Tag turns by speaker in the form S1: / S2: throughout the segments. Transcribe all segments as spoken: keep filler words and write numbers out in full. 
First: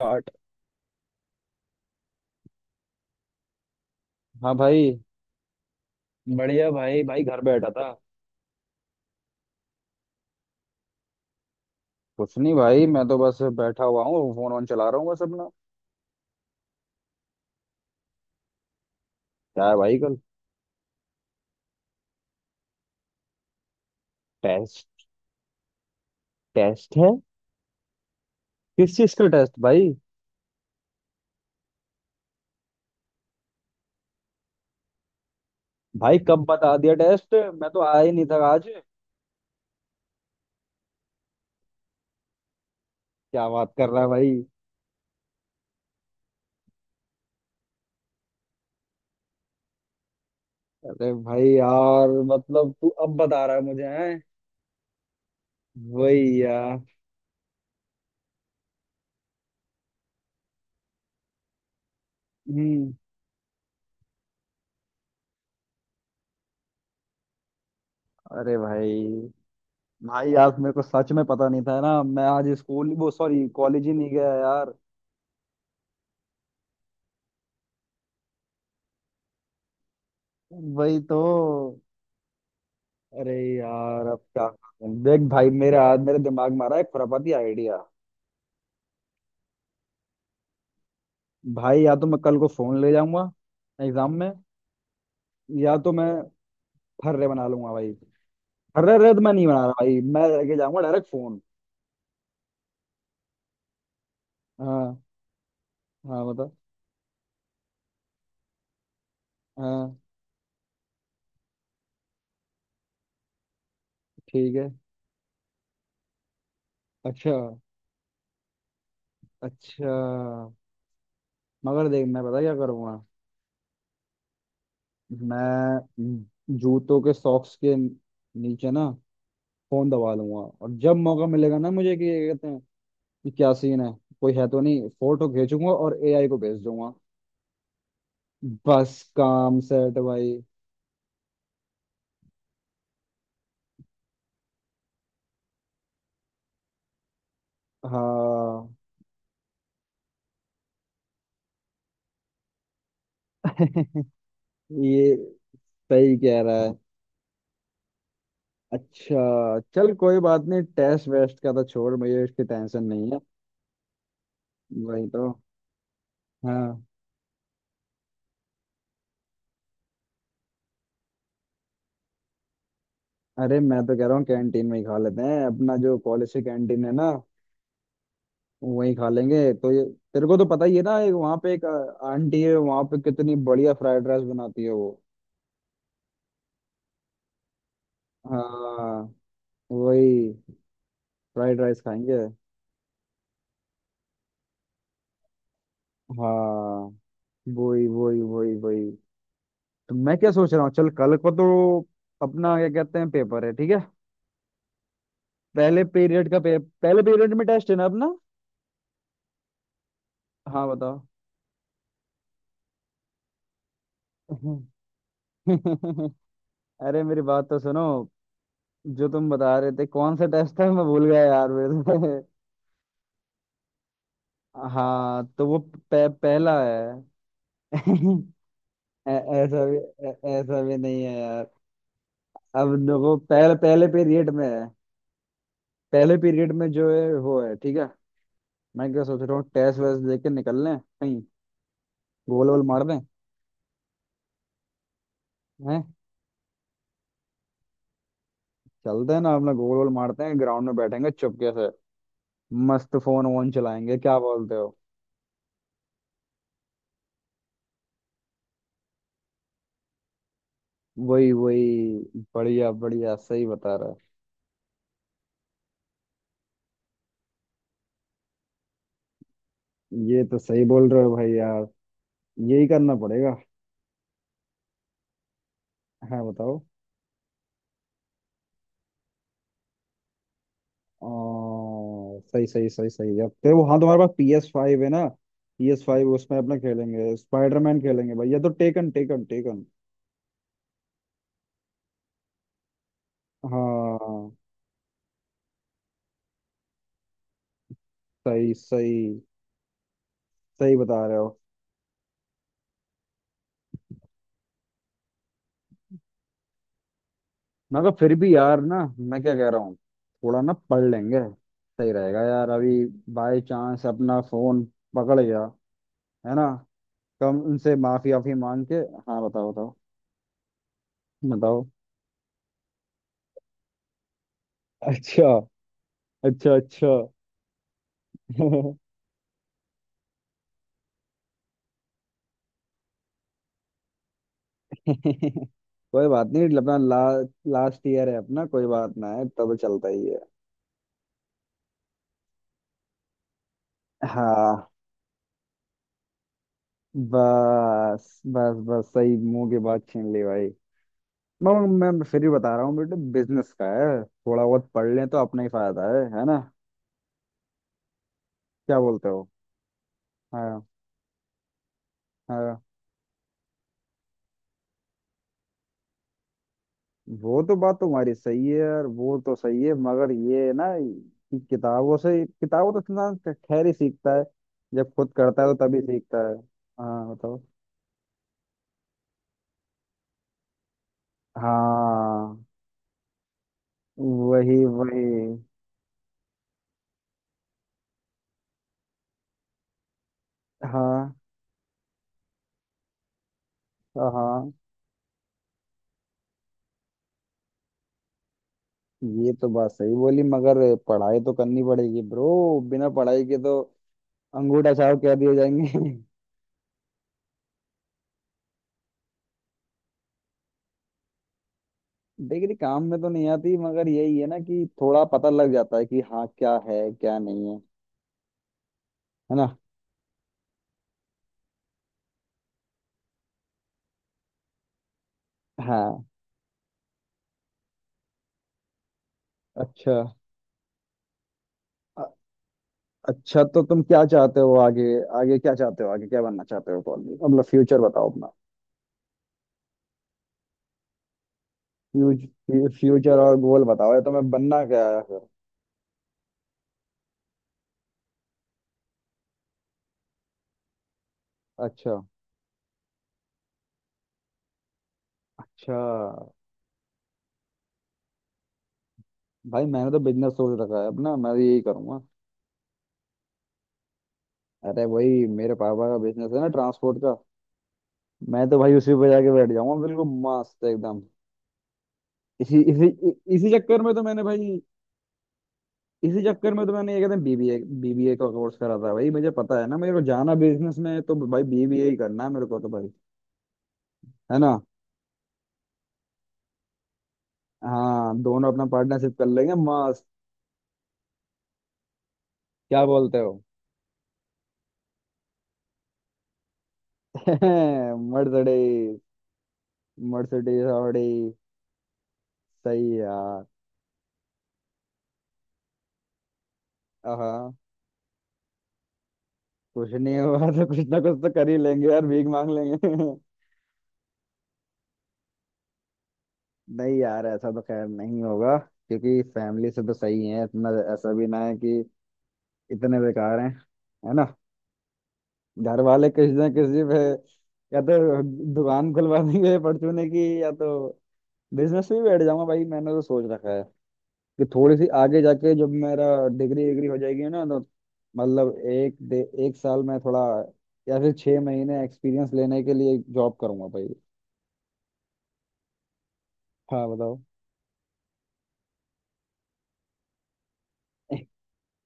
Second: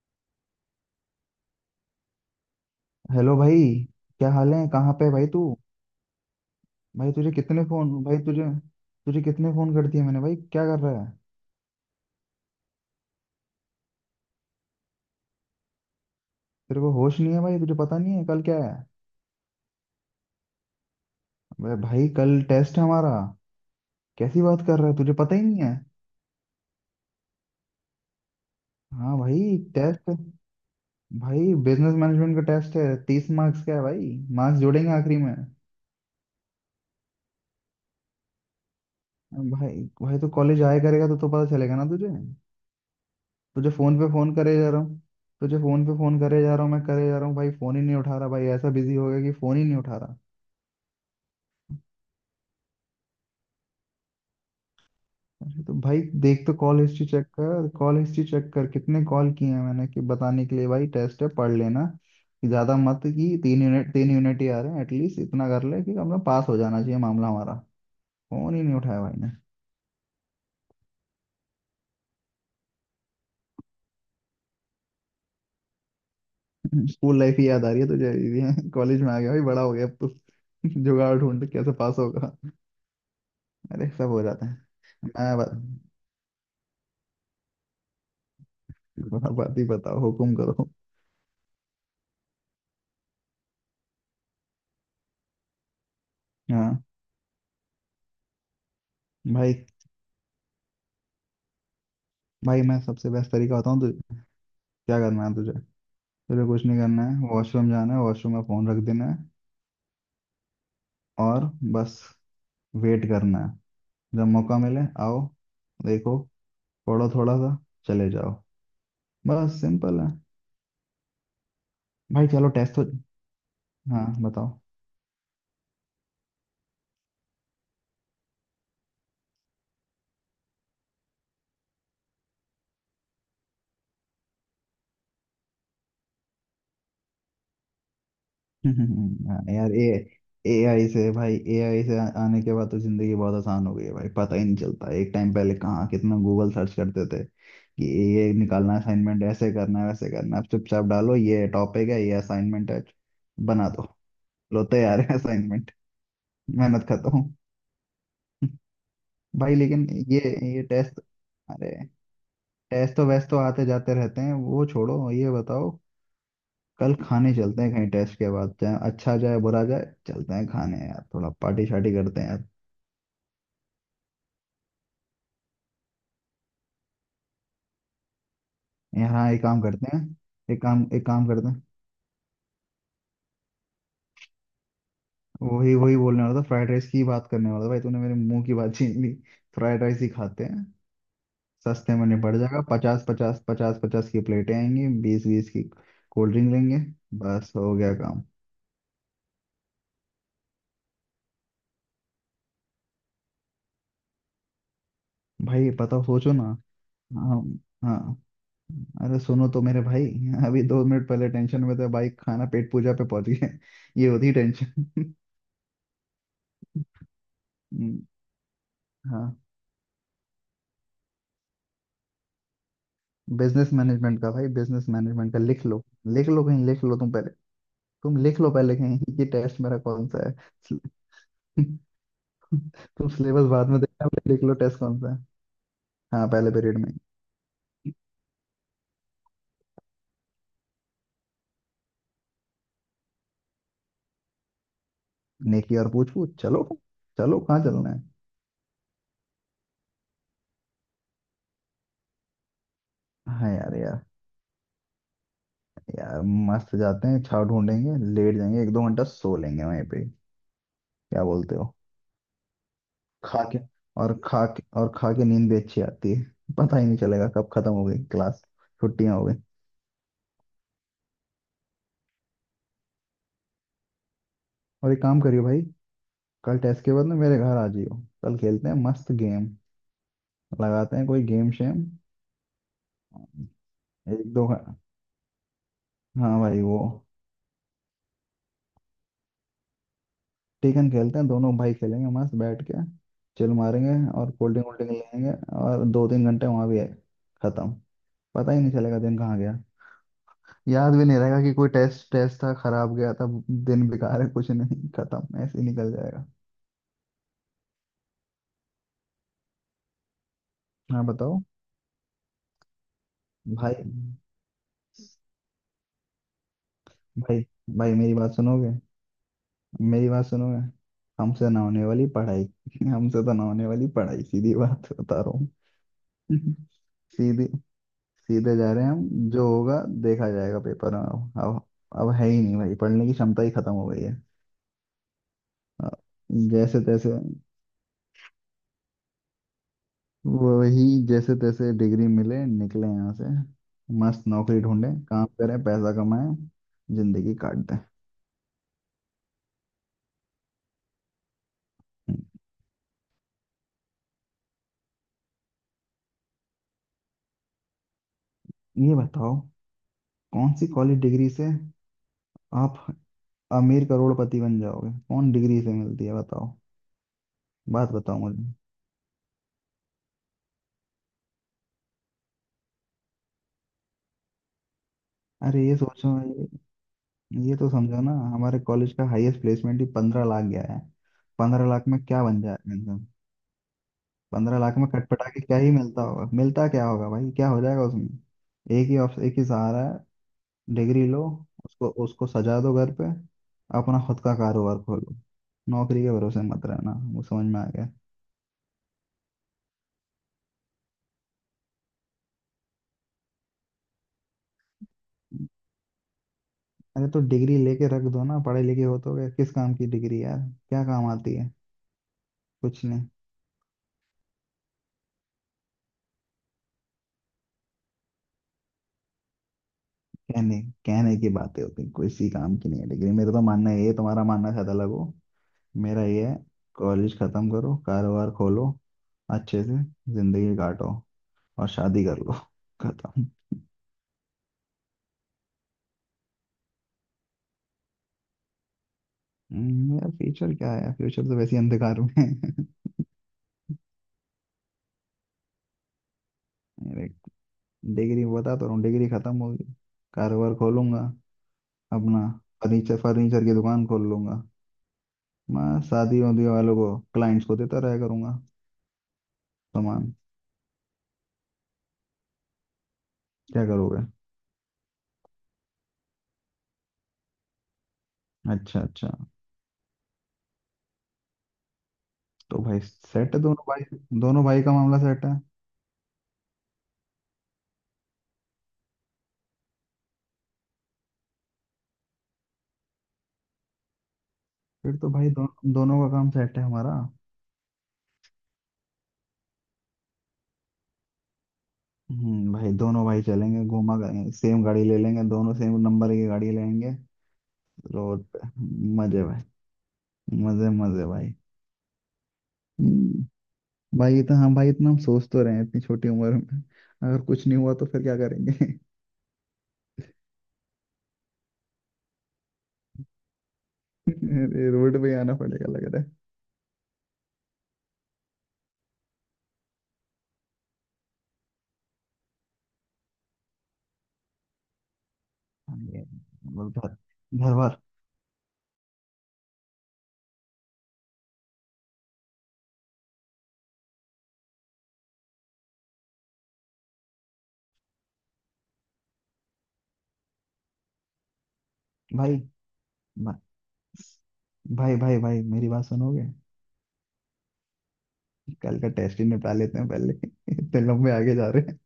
S1: आठ।
S2: हेलो भाई। क्या हाल
S1: हाँ
S2: है
S1: भाई,
S2: कहाँ पे है भाई तू।
S1: बढ़िया भाई।
S2: भाई
S1: भाई
S2: तुझे
S1: घर
S2: कितने
S1: बैठा था।
S2: फोन भाई तुझे तुझे कितने फोन कर दिए मैंने भाई क्या कर रहा है।
S1: कुछ नहीं भाई, मैं तो बस बैठा हुआ हूँ, फोन ऑन चला रहा हूँ बस अपना।
S2: तेरे को होश नहीं है भाई तुझे पता नहीं है कल क्या है।
S1: क्या है भाई कल?
S2: अबे भाई कल टेस्ट है हमारा। कैसी बात कर रहा है
S1: टेस्ट?
S2: तुझे पता ही नहीं है।
S1: टेस्ट है? किस चीज
S2: हाँ
S1: का टेस्ट
S2: भाई
S1: भाई?
S2: टेस्ट। भाई बिजनेस मैनेजमेंट का टेस्ट है तीस मार्क्स का है भाई। मार्क्स जोड़ेंगे आखिरी में।
S1: भाई कब बता दिया टेस्ट, मैं तो आया ही नहीं था आज।
S2: भाई भाई तो कॉलेज आया करेगा तो तो पता चलेगा ना तुझे।
S1: क्या
S2: तुझे
S1: बात कर
S2: फोन
S1: रहा है
S2: पे
S1: भाई।
S2: फोन करे जा रहा हूँ। तुझे फोन पे फोन करे जा रहा हूँ मैं करे जा रहा हूँ भाई फोन ही नहीं उठा रहा भाई ऐसा बिजी हो गया कि फोन ही नहीं उठा रहा।
S1: अरे भाई यार, मतलब तू अब बता रहा है मुझे? हैं?
S2: अरे तो भाई
S1: वही
S2: देख तो
S1: यार।
S2: कॉल हिस्ट्री चेक कर कॉल हिस्ट्री चेक कर कितने कॉल किए हैं मैंने कि बताने के लिए भाई टेस्ट है पढ़ लेना। कि ज्यादा
S1: हम्म।
S2: मत कि तीन यूनिट तीन यूनिट ही आ रहे हैं एटलीस्ट इतना कर ले कि अपना पास हो जाना चाहिए मामला हमारा। फोन
S1: अरे
S2: ही नहीं उठाया
S1: भाई,
S2: भाई ने।
S1: भाई यार मेरे को सच में पता नहीं था ना, मैं आज स्कूल, वो सॉरी कॉलेज ही नहीं गया यार।
S2: स्कूल लाइफ ही याद आ रही है तुझे ये कॉलेज में आ गया भाई बड़ा हो गया अब तो।
S1: वही
S2: जुगाड़
S1: तो।
S2: ढूंढ के कैसे पास होगा।
S1: अरे
S2: अरे
S1: यार
S2: सब
S1: अब
S2: हो
S1: क्या
S2: जाता
S1: करूं? देख
S2: है मैं
S1: भाई, मेरे आज मेरे दिमाग में आ रहा है एक खुरापाती आइडिया।
S2: बात बात ही बताओ हुकुम करो।
S1: भाई या तो मैं कल को फोन ले जाऊंगा एग्जाम में, या तो मैं
S2: हाँ
S1: फर्रे बना लूंगा भाई। फर्रे रे तो मैं नहीं
S2: भाई
S1: बना रहा भाई, मैं लेके जाऊंगा डायरेक्ट फोन।
S2: भाई मैं सबसे बेस्ट तरीका बताऊँ तुझे। क्या
S1: हाँ।
S2: करना है तुझे।
S1: हाँ
S2: तुझे
S1: बता।
S2: कुछ नहीं करना है वॉशरूम जाना है वॉशरूम में फोन रख देना है।
S1: हाँ
S2: और बस वेट करना है। जब
S1: ठीक
S2: मौका
S1: है।
S2: मिले आओ। देखो पढ़ो
S1: अच्छा।
S2: थोड़ा सा चले जाओ। बस
S1: अच्छा।
S2: सिंपल है।
S1: मगर देख, मैं
S2: भाई
S1: पता
S2: चलो
S1: क्या
S2: टेस्ट तो।
S1: करूंगा।
S2: हाँ बताओ।
S1: मैं जूतों के सॉक्स के नीचे ना फोन दबा लूंगा। और जब मौका मिलेगा ना मुझे, कि ये कहते हैं कि क्या सीन है, कोई है तो नहीं, फोटो भेजूंगा और एआई को भेज दूंगा। बस
S2: हाँ,
S1: काम
S2: यार ए
S1: सेट भाई।
S2: एआई से भाई एआई से आ- आने के बाद तो जिंदगी बहुत आसान हो गई है भाई पता ही नहीं चलता एक टाइम पहले कहाँ कितना गूगल सर्च करते थे कि ये ये निकालना है,
S1: हाँ।
S2: असाइनमेंट ऐसे करना है वैसे करना है अब चुपचाप डालो ये टॉपिक है ये असाइनमेंट है। बना दो लो तैयार
S1: ये
S2: है असाइनमेंट।
S1: सही कह रहा है।
S2: मेहनत करता हूँ। भाई
S1: अच्छा
S2: लेकिन
S1: चल,
S2: ये
S1: कोई बात नहीं,
S2: ये टेस्ट।
S1: टेस्ट वेस्ट का तो
S2: अरे
S1: छोड़, मुझे इसकी टेंशन
S2: टेस्ट तो
S1: नहीं है।
S2: वैसे तो आते जाते रहते हैं वो
S1: वही
S2: छोड़ो
S1: तो।
S2: ये बताओ।
S1: हाँ।
S2: कल खाने चलते हैं कहीं टेस्ट के बाद चाहे अच्छा जाए बुरा जाए चलते हैं खाने यार थोड़ा पार्टी शार्टी करते हैं यार।
S1: अरे मैं तो कह रहा हूँ कैंटीन में ही खा लेते हैं अपना, जो कॉलेज की कैंटीन है ना वहीं खा
S2: यहाँ एक
S1: लेंगे।
S2: काम
S1: तो ये,
S2: करते हैं।
S1: तेरे को तो
S2: एक
S1: पता ही है
S2: काम
S1: ना,
S2: एक
S1: एक
S2: काम
S1: वहाँ
S2: करते
S1: पे
S2: हैं।
S1: एक अ, आंटी है वहाँ पे, कितनी बढ़िया फ्राइड राइस बनाती है वो।
S2: वही वही बोलने वाला था फ्राइड राइस की बात करने वाला था भाई तूने मेरे मुंह की बात छीन ली।
S1: हाँ
S2: फ्राइड राइस ही
S1: वही।
S2: खाते हैं।
S1: फ्राइड राइस
S2: सस्ते में
S1: खाएंगे।
S2: निपट जाएगा पचास पचास पचास पचास की प्लेटें आएंगी बीस बीस की। कोल्ड ड्रिंक लेंगे
S1: हाँ
S2: बस हो
S1: वही
S2: गया
S1: वही
S2: काम।
S1: वही वही। तो मैं क्या सोच रहा हूँ, चल कल को तो अपना क्या कहते हैं पेपर है, ठीक है।
S2: भाई
S1: पहले
S2: पता
S1: पीरियड
S2: सोचो
S1: का
S2: ना।
S1: पे, पहले पीरियड
S2: हाँ
S1: में टेस्ट है ना अपना।
S2: हाँ अरे सुनो तो मेरे भाई। अभी
S1: हाँ
S2: दो
S1: बताओ।
S2: मिनट पहले टेंशन में था भाई खाना पेट पूजा पे पहुंच गया ये होती टेंशन
S1: अरे मेरी बात तो सुनो,
S2: हम्म,
S1: जो तुम
S2: हाँ
S1: बता रहे थे कौन सा टेस्ट था मैं भूल गया यार मेरे से।
S2: बिजनेस मैनेजमेंट का भाई बिजनेस
S1: हाँ
S2: मैनेजमेंट का
S1: तो वो
S2: लिख लो।
S1: पह,
S2: लिख लो
S1: पहला
S2: कहीं लिख लो
S1: है।
S2: तुम पहले। तुम लिख लो पहले कहीं।
S1: ऐ-
S2: ये टेस्ट
S1: ऐसा भी,
S2: मेरा कौन
S1: ऐ-
S2: सा है।
S1: ऐसा भी नहीं है यार। अब
S2: तुम
S1: देखो,
S2: सिलेबस
S1: पहले
S2: बाद में
S1: पहले
S2: देखना
S1: पीरियड
S2: पहले लिख
S1: में
S2: लो
S1: है,
S2: टेस्ट कौन सा है।
S1: पहले
S2: हाँ पहले
S1: पीरियड में
S2: पीरियड
S1: जो
S2: में।
S1: है वो है, ठीक है। मैं क्या सोच रहा हूँ, टेस्ट वेस्ट दे के निकल लें कहीं, गोल वोल मार दें।
S2: नेकी
S1: हैं?
S2: और पूछ पूछ चलो। चलो कहाँ चलना है।
S1: चलते हैं ना अपना, गोल वोल मारते हैं, ग्राउंड में बैठेंगे चुपके से, मस्त फोन वोन
S2: हाँ यार
S1: चलाएंगे,
S2: यार
S1: क्या बोलते हो?
S2: यार मस्त जाते हैं छाव ढूंढेंगे लेट जाएंगे एक दो घंटा सो लेंगे वहीं पे। क्या
S1: वही
S2: बोलते हो।
S1: वही, बढ़िया बढ़िया,
S2: खा
S1: सही
S2: के
S1: बता रहा
S2: और खा के और खा के नींद भी अच्छी आती है। पता ही नहीं चलेगा कब खत्म हो गई क्लास। छुट्टियां हो गई।
S1: है, ये तो सही बोल रहे हो भाई यार, यही करना पड़ेगा।
S2: और एक काम करियो भाई।
S1: हाँ
S2: कल
S1: बताओ।
S2: टेस्ट के बाद ना मेरे घर आ जियो। कल खेलते हैं मस्त गेम। लगाते
S1: आ,
S2: हैं कोई गेम शेम।
S1: सही सही सही सही। अब तेरे वो, हाँ तुम्हारे पास
S2: एक
S1: पी
S2: दो
S1: एस
S2: घं-
S1: फाइव है ना। पी एस फाइव उसमें
S2: हाँ
S1: अपना
S2: भाई वो
S1: खेलेंगे, स्पाइडरमैन खेलेंगे भैया, तो टेकन टेकन टेकन।
S2: टेकन खेलते हैं दोनों भाई खेलेंगे मस्त बैठ के। चिल मारेंगे। और
S1: हाँ
S2: कोल्ड ड्रिंक वोल्ड ड्रिंक लेंगे। और दो तीन घंटे वहां भी है खत्म। पता
S1: सही
S2: ही नहीं
S1: सही
S2: चलेगा दिन कहाँ गया।
S1: सही
S2: याद
S1: बता
S2: भी
S1: रहे
S2: नहीं
S1: हो।
S2: रहेगा कि कोई टेस्ट टेस्ट था खराब गया था। दिन बेकार है कुछ नहीं खत्म ऐसे ही निकल जाएगा।
S1: मैं कहा फिर भी यार ना, मैं क्या कह रहा हूँ, थोड़ा ना पढ़
S2: हाँ
S1: लेंगे,
S2: बताओ
S1: सही रहेगा यार अभी, बाय
S2: भाई
S1: चांस अपना फोन पकड़ गया है ना, कम
S2: भाई
S1: उनसे
S2: भाई
S1: माफी
S2: मेरी
S1: आफी
S2: बात
S1: मांग
S2: सुनोगे।
S1: के। हाँ बताओ बताओ
S2: मेरी बात सुनोगे। हमसे ना
S1: बताओ।
S2: होने वाली पढ़ाई। हमसे तो ना होने वाली पढ़ाई सीधी बात बता
S1: अच्छा
S2: रहा हूँ।
S1: अच्छा अच्छा।
S2: सीधे सीधे जा रहे हैं हम जो होगा देखा जाएगा पेपर में अब अब अब है ही नहीं भाई पढ़ने की क्षमता ही खत्म हो गई है। अ,
S1: कोई बात नहीं अपना,
S2: जैसे
S1: ला,
S2: तैसे।
S1: लास्ट ईयर है अपना, कोई बात ना है, तब चलता ही है।
S2: वही जैसे तैसे डिग्री मिले निकले यहाँ से। मस्त नौकरी
S1: हाँ
S2: ढूंढे काम करें पैसा कमाएं। जिंदगी काट दें।
S1: बस बस बस, सही मुंह की बात छीन ली भाई। मैं मैं फिर
S2: हम्म,
S1: भी बता रहा हूँ बेटे, बिजनेस का है, थोड़ा बहुत पढ़ लें तो अपना ही फायदा है है ना, क्या
S2: ये
S1: बोलते हो?
S2: बताओ। कौन
S1: हाँ।
S2: सी कॉलेज डिग्री से
S1: हाँ
S2: आप अमीर करोड़पति बन जाओगे कौन डिग्री से मिलती है बताओ।
S1: वो तो बात
S2: बात
S1: तुम्हारी
S2: बताओ
S1: सही
S2: मुझे।
S1: है यार, वो तो सही है, मगर ये है ना कि किताबों से, किताबों तो इंसान खैर ही सीखता है, जब खुद करता है तो
S2: अरे ये
S1: तभी
S2: सोचो।
S1: सीखता है।
S2: ये,
S1: हाँ बताओ।
S2: ये तो समझो ना हमारे कॉलेज का हाईएस्ट प्लेसमेंट ही पंद्रह लाख गया है। पंद्रह लाख में क्या बन
S1: हाँ
S2: जाएगा इंसान।
S1: वही
S2: पंद्रह लाख में
S1: वही।
S2: कटपटा के क्या ही मिलता होगा मिलता क्या होगा भाई क्या हो जाएगा उसमें। एक ही ऑप्शन एक ही सहारा है। डिग्री
S1: हाँ
S2: लो। उसको उसको सजा दो घर पे। अपना खुद का
S1: हाँ।
S2: कारोबार खोलो। नौकरी के भरोसे मत रहना वो समझ में आ गया।
S1: ये तो बात सही बोली, मगर पढ़ाई तो करनी पड़ेगी ब्रो, बिना पढ़ाई के तो अंगूठा छाप कह दिए जाएंगे।
S2: अरे तो डिग्री लेके रख दो ना पढ़े लिखे हो तो क्या किस काम की डिग्री यार। क्या काम आती है।
S1: डिग्री काम
S2: कुछ
S1: में
S2: नहीं।
S1: तो नहीं आती, मगर यही है ना कि थोड़ा पता लग जाता है कि हाँ क्या है क्या नहीं है, है ना।
S2: कहने कहने की बातें होती हैं, किसी काम की नहीं है डिग्री मेरा तो मानना ये है, तुम्हारा मानना शायद अलग हो। मेरा
S1: हाँ।
S2: ये है। कॉलेज खत्म करो कारोबार खोलो अच्छे से।
S1: अच्छा।
S2: जिंदगी काटो। और शादी
S1: अ-
S2: कर लो। खत्म।
S1: अच्छा, तो तुम क्या चाहते हो आगे? आगे क्या चाहते हो, आगे क्या बनना चाहते हो कॉलेज में? मतलब फ्यूचर बताओ अपना।
S2: हम्म, यार फ्यूचर क्या है फ्यूचर तो वैसे ही अंधकार में है।
S1: फ्यूचर फ्यूचर और गोल बताओ, या तुम्हें बनना क्या है फिर?
S2: मेरे डिग्री बता तो रहा हूँ डिग्री खत्म होगी। कारोबार खोलूंगा
S1: अच्छा
S2: अपना। फर्नीचर फर्नीचर की दुकान खोल लूंगा।
S1: अच्छा।
S2: मैं शादी वादी वालों को क्लाइंट्स को देता रहा करूंगा
S1: भाई मैंने तो
S2: सामान।
S1: बिजनेस सोच रखा है अपना, मैं तो यही करूंगा।
S2: क्या करोगे।
S1: अरे भाई मेरे पापा का बिजनेस है ना, ट्रांसपोर्ट का। मैं तो भाई
S2: अच्छा
S1: उसी पे
S2: अच्छा
S1: जाके बैठ जाऊंगा बिल्कुल मस्त एकदम।
S2: तो
S1: इसी
S2: भाई
S1: इसी इ-
S2: सेट है
S1: इसी
S2: दोनों
S1: चक्कर
S2: भाई।
S1: में तो मैंने
S2: दोनों
S1: भाई,
S2: भाई का मामला सेट है।
S1: इसी चक्कर में तो मैंने, ये कहते हैं बीबीए, बीबीए का कोर्स करा था भाई, मुझे पता है ना मेरे को जाना बिजनेस में है, तो भाई बीबीए ही करना है मेरे को तो भाई, है ना।
S2: फिर तो भाई दो, दोनों का काम सेट है हमारा।
S1: हाँ, दोनों अपना पार्टनरशिप कर लेंगे मस्त।
S2: हम्म भाई
S1: क्या
S2: दोनों
S1: बोलते
S2: भाई
S1: हो?
S2: चलेंगे घूमा करेंगे सेम गाड़ी ले लेंगे दोनों सेम नंबर की गाड़ी लेंगे। रोड पे
S1: मर्सिडीज,
S2: मजे भाई।
S1: मर्सिडीज
S2: मजे
S1: ऑडी।
S2: मजे भाई।
S1: सही
S2: हम्म।
S1: यार।
S2: भाई इतना हम भाई इतना हम सोच तो रहे हैं इतनी छोटी उम्र में। अगर कुछ
S1: हाँ
S2: नहीं हुआ तो फिर क्या करेंगे।
S1: कुछ नहीं होगा तो कुछ ना कुछ तो कर ही लेंगे यार, भीख मांग लेंगे।
S2: ये रोड पे ही आना पड़ेगा लग रहा
S1: नहीं यार ऐसा तो खैर नहीं होगा, क्योंकि फैमिली से तो सही है इतना, ऐसा भी ना है कि इतने बेकार हैं, है ना।
S2: है।
S1: घर
S2: ये
S1: वाले किसी ना
S2: बोल
S1: किसी
S2: घर
S1: पे,
S2: घर भर
S1: या तो दुकान खुलवा देंगे परचूने की, या तो बिजनेस भी बैठ जाऊंगा। भाई मैंने तो सोच रखा है कि थोड़ी सी आगे जाके जब मेरा डिग्री, डिग्री हो जाएगी ना, तो मतलब एक दे, एक साल में थोड़ा, या फिर छह महीने एक्सपीरियंस
S2: भाई
S1: लेने के लिए
S2: म-
S1: जॉब करूंगा भाई।
S2: भाई भाई भाई मेरी बात सुनोगे।
S1: हाँ बताओ।
S2: कल का टेस्ट ही निपटा लेते हैं पहले। इतने लंबे आगे जा रहे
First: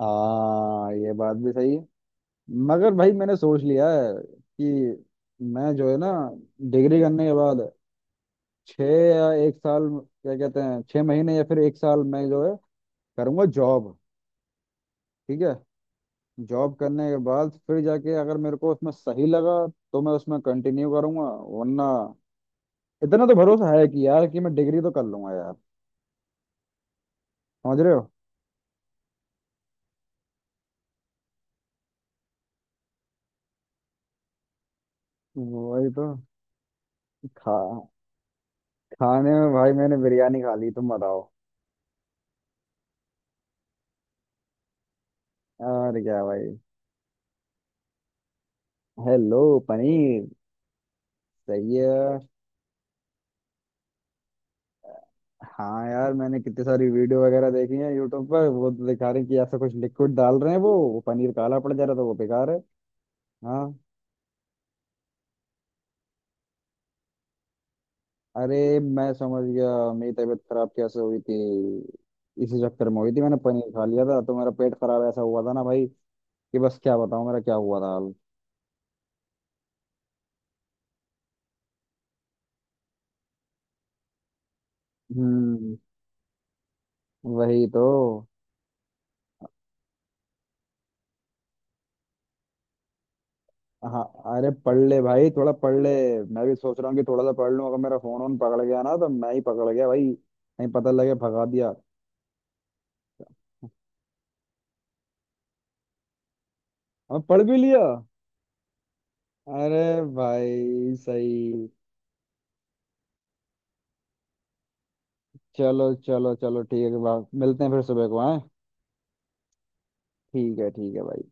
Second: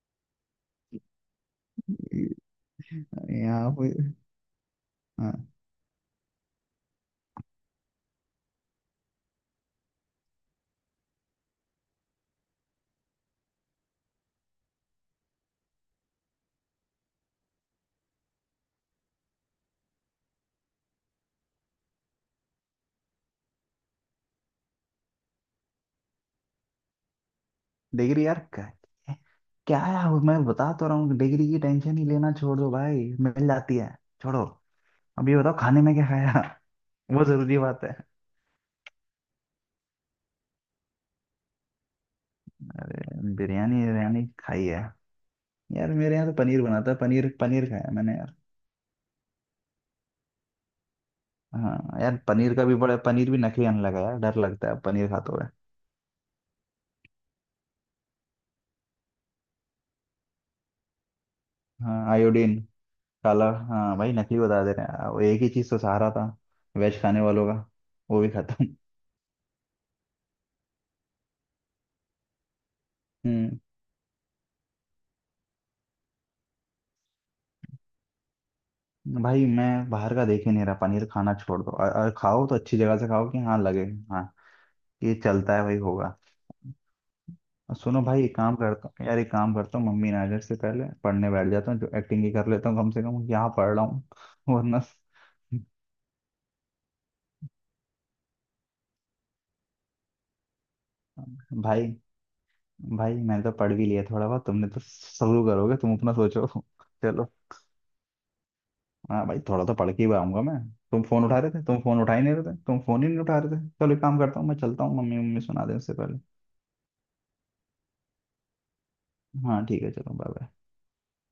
S1: हाँ ये बात भी सही है।
S2: हैं
S1: मगर भाई मैंने सोच
S2: यहाँ
S1: लिया
S2: पे।
S1: है कि
S2: हाँ
S1: मैं जो है ना, डिग्री करने के बाद छः या एक साल, क्या कहते हैं, छः महीने या फिर एक साल मैं जो है, करूँगा जॉब। ठीक है, जॉब करने के बाद फिर जाके अगर मेरे को उसमें सही लगा, तो मैं उसमें कंटिन्यू करूँगा, वरना इतना तो भरोसा है कि यार, कि मैं डिग्री तो कर लूंगा यार, समझ रहे हो।
S2: डिग्री यार क्या। क्या है वो मैं बता तो रहा हूँ डिग्री की टेंशन ही लेना छोड़ दो भाई मिल जाती है। छोड़ो। अब ये बताओ खाने
S1: वही
S2: में क्या
S1: तो।
S2: खाया। वो
S1: खा
S2: जरूरी बात है।
S1: खाने में भाई मैंने बिरयानी खा ली, तुम बताओ।
S2: बिरयानी बिरयानी खाई है। यार
S1: और
S2: मेरे
S1: क्या
S2: यहाँ तो
S1: भाई।
S2: पनीर बना था पनीर पनीर खाया मैंने यार।
S1: हेलो। पनीर? सही
S2: हाँ यार
S1: है।
S2: पनीर का भी बड़ा पनीर भी नकली आने लगा यार डर लगता है पनीर खाते हुए।
S1: हाँ यार मैंने कितनी सारी वीडियो वगैरह देखी है यूट्यूब पर, वो तो दिखा रहे हैं कि ऐसा कुछ लिक्विड डाल रहे हैं, वो वो पनीर काला पड़ जा रहा था,
S2: हाँ
S1: वो बेकार
S2: आयोडीन
S1: है।
S2: काला।
S1: हाँ।
S2: हाँ भाई नकली बता दे रहे हैं वो एक ही चीज़ तो सहारा था वेज खाने वालों का। वो भी
S1: अरे
S2: खत्म।
S1: मैं समझ गया मेरी तबीयत खराब कैसे हुई थी, इसी चक्कर में हुई थी, मैंने
S2: हम्म
S1: पनीर खा लिया था तो मेरा पेट खराब ऐसा हुआ था ना भाई, कि बस क्या बताऊं मेरा क्या हुआ था हाल।
S2: भाई मैं बाहर का देख ही नहीं रहा पनीर खाना छोड़ दो और, और खाओ तो अच्छी जगह से खाओ कि हाँ लगे। हाँ ये चलता है
S1: हम्म।
S2: भाई होगा।
S1: वही
S2: और
S1: तो।
S2: सुनो भाई एक काम करता हूँ यार एक काम करता हूँ मम्मी नाजर से पहले पढ़ने बैठ जाता हूँ जो एक्टिंग ही कर लेता हूँ कम से कम यहाँ पढ़ रहा
S1: हाँ।
S2: हूँ।
S1: अरे पढ़
S2: वरना।
S1: ले भाई थोड़ा पढ़ ले। मैं भी सोच रहा हूँ कि थोड़ा सा पढ़ लूं, अगर मेरा फोन ऑन पकड़ गया ना तो मैं ही पकड़ गया भाई, नहीं पता लगे भगा दिया।
S2: भाई भाई मैंने तो पढ़ भी लिया थोड़ा बहुत तुमने तो शुरू करोगे तुम अपना सोचो।
S1: अब
S2: चलो।
S1: पढ़ भी लिया।
S2: हाँ भाई थोड़ा तो
S1: अरे
S2: पढ़ के ही आऊंगा मैं।
S1: भाई
S2: तुम फोन उठा रहे थे
S1: सही।
S2: तुम फोन उठा ही नहीं रहे थे तुम फोन ही नहीं उठा रहे थे चलो एक काम करता हूँ मैं चलता हूँ मम्मी मम्मी सुना दे उससे
S1: चलो
S2: पहले।
S1: चलो चलो ठीक है भाई, मिलते हैं फिर सुबह को। हाँ
S2: हाँ ठीक है चलो बाय
S1: ठीक
S2: बाय।
S1: है ठीक है भाई।